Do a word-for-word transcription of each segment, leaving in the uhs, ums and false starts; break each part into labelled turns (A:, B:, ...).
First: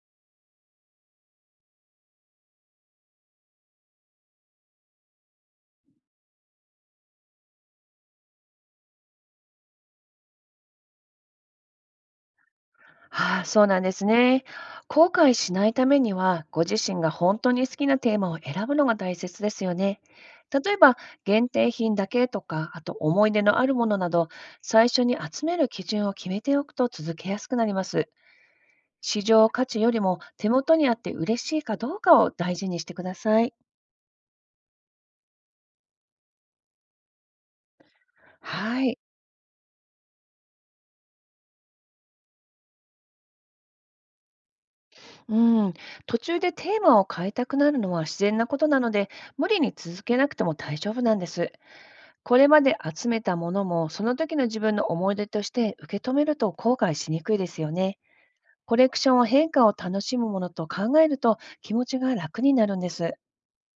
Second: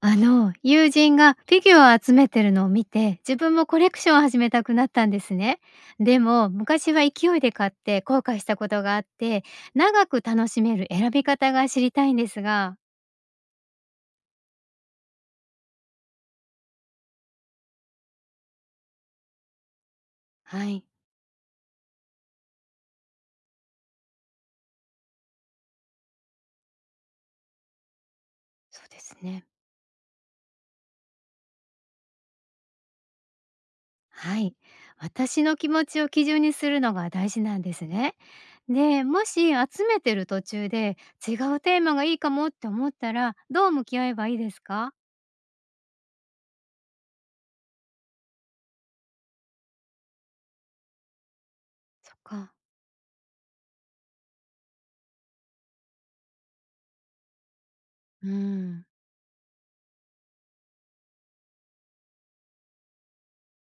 A: あの、友人がフィギュアを集めてるのを見て、自分もコレクションを始めたくなったんですね。でも、昔は勢いで買って後悔したことがあって、長く楽しめる選び方が知りたいんですが。
B: ああ、そうなんですね。後悔しないためには、ご自身が本当に好きなテーマを選ぶのが大切ですよね。
A: は
B: 例え
A: い、
B: ば、限定品だけとか、あと思い出のあるものなど、最初に集める基準を決めておくと続けやすくなります。
A: そうです
B: 市
A: ね。
B: 場価値よりも手元にあって嬉しいかどうかを大事にしてください。
A: はい。私の気持ちを基準にするのが大事なんですね。
B: はい。
A: で、もし集めてる途中で違うテーマがいいかもって思ったら、どう向き合えばいいですか？
B: うん。途中でテーマを変えたくなるのは自然なことなので、無理に続けなくても大丈夫なんです。
A: そっ
B: これ
A: か。
B: まで集めたものも、その時の自分の思い出として受け止めると後悔しにくいですよね。
A: う
B: コ
A: ん。
B: レクションは変化を楽しむものと考えると気持ちが楽になるんです。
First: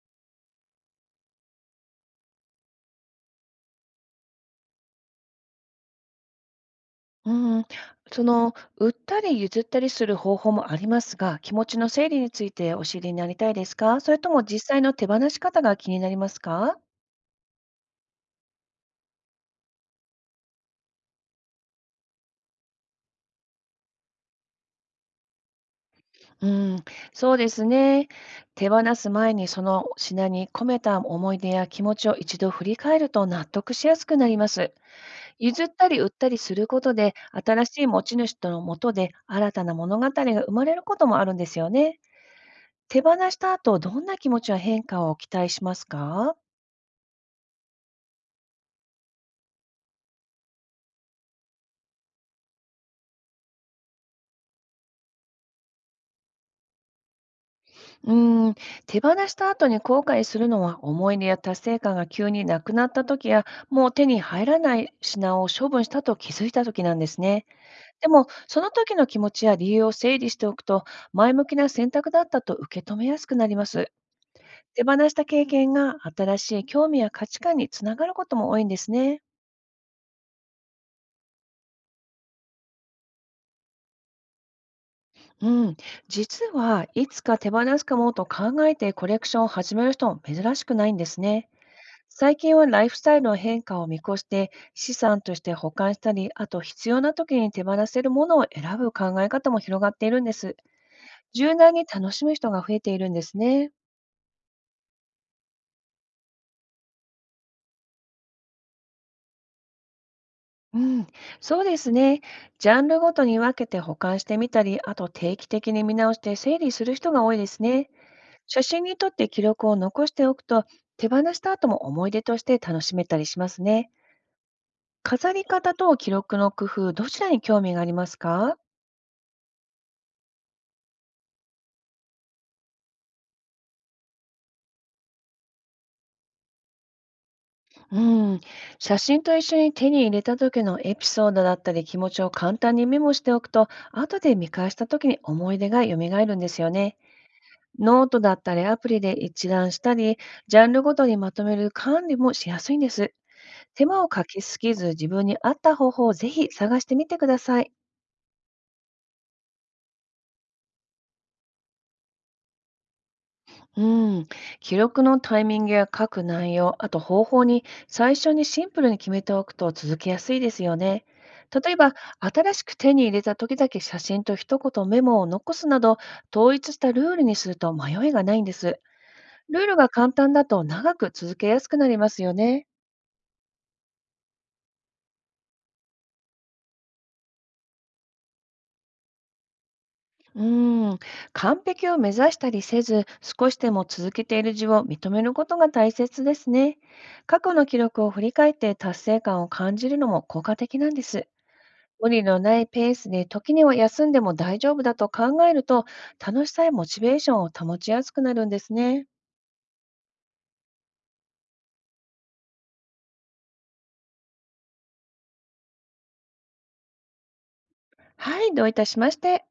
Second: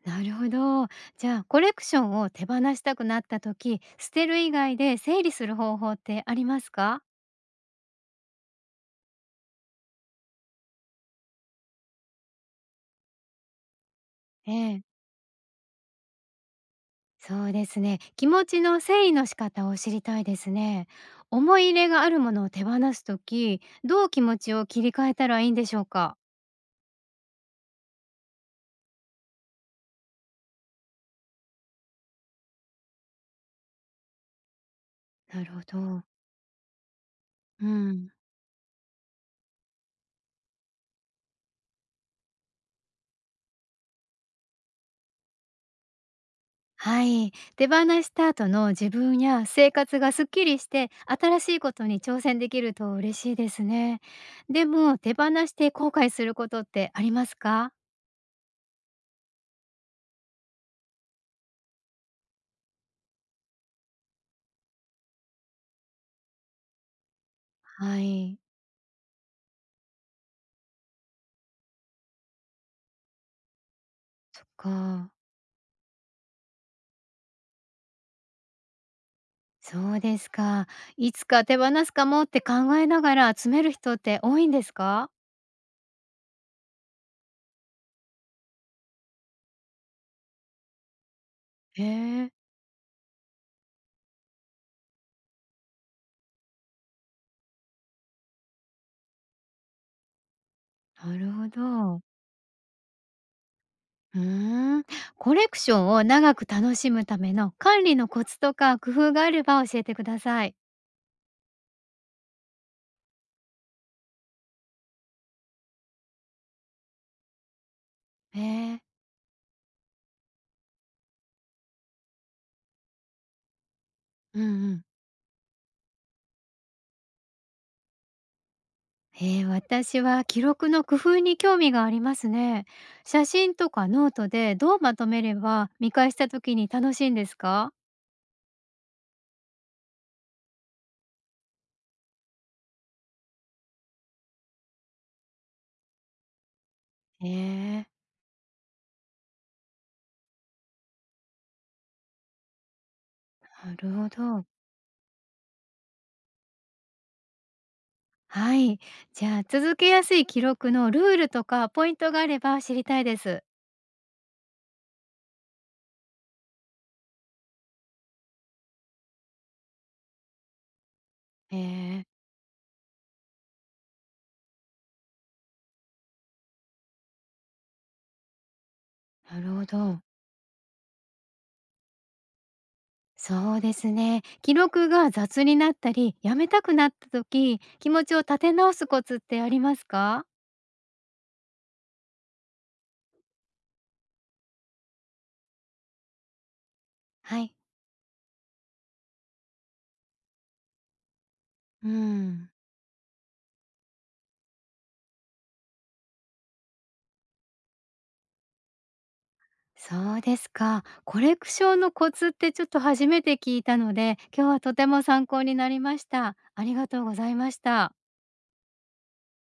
A: なるほど。じゃあコレクションを手放したくなった時、捨てる以外で整理する方法ってありますか？
B: うん、その、売ったり譲ったりする方法もありますが、気持ちの整理についてお知りになりたいですか、それとも
A: え
B: 実
A: え、
B: 際の手放し方が気になりますか？
A: そうですね。気持ちの整理の仕方を知りたいですね。思い入れがあるものを手放す時、どう気持ちを切り替えたらいいんでしょうか？
B: うん、そうですね。手放す前にその品に込めた思い出や気持ちを一度振り返ると納得しやすくなります。
A: なるほ
B: 譲ったり
A: ど。
B: 売ったりすることで、新
A: う
B: しい持
A: ん。
B: ち主とのもとで新たな物語が生まれることもあるんですよね。手放した後、どんな気持ちや変化を期待しますか？
A: はい。手放した後の自分や生活がすっきりして、新しいことに挑戦できると嬉しいですね。でも手放して後悔することってありますか？
B: うーん、手放した後に後悔するのは、思い出や達成感が急になくなった時や、もう手に入らない品を処分したと気づいた時なんですね。
A: は
B: でも、
A: い、
B: その時の気持ちや理由を整理しておくと、前向きな選択だったと受け止めやすくなります。
A: そっ
B: 手放
A: か、
B: した経験が新しい興味や価値観につながることも多いんですね。
A: そうですか。いつか手放すかもって考えながら集める人って多いんですか？
B: うん、実はいつか手放すかもと考えてコレクションを始める人も珍しくないんですね。
A: へえ、
B: 最近はライフスタイルの変化を見越して資産として保管したり、あと必要な時に手放せるものを選ぶ考え方も広がっているんです。
A: なるほ
B: 柔軟に
A: ど。
B: 楽しむ人が増えているんですね。
A: うーん、コレクションを長く楽しむための管理のコツとか工夫があれば教えてください。
B: うん、そうですね。ジャンルごとに分けて保管してみたり、あと定期的に見直して整理する人が多いですね。
A: へ
B: 写
A: え、
B: 真に撮って記録を残しておくと、手放した後も思い出として楽しめたりしますね。
A: うんうん。
B: 飾り方と記録の工夫、どちらに興味がありますか？
A: ええ、私は記録の工夫に興味がありますね。写真とかノートでどうまとめれば見返した時に楽しいんですか？
B: うん、写真と一緒に手に入れた時のエピソードだったり気持ちを簡単にメモしておくと、後で見返した時に思い出が蘇るんですよね。
A: へえ、
B: ノートだったりアプリで一覧したり、ジャンルごとにまとめる管理もしやすいんです。
A: な
B: 手
A: る
B: 間を
A: ほ
B: かけ
A: ど。
B: すぎず自分に合った方法をぜひ探してみてください。
A: はい。じゃあ、続けやすい記録のルールとかポイントがあれば知りたいです。
B: うん、記録のタイミングや書く内容、あと方法に最初にシンプルに決めておくと続けやすいですよね。例えば、
A: え
B: 新しく手に入れた時だけ写真と一言メモを残すなど、統一したルールにすると迷いがないんです。
A: ー、なる
B: ル
A: ほ
B: ールが
A: ど。
B: 簡単だと長く続けやすくなりますよね。
A: そうですね。記録が雑になったり、やめたくなった時、気持ちを立て直すコツってありますか。
B: うん、完璧を目指したりせず、少しでも続けている自分を認めることが大切ですね。
A: は
B: 過去
A: い。
B: の記録を振り返って達成感を感じるのも効果的なんです。
A: う
B: 無理の
A: ん。
B: ないペースで時には休んでも大丈夫だと考えると、楽しさやモチベーションを保ちやすくなるんですね。
A: そうですか。コレクションのコツってちょっと初めて聞いたので、今日はとても参考になりました。ありがとうございました。
B: はい、どういたしまして。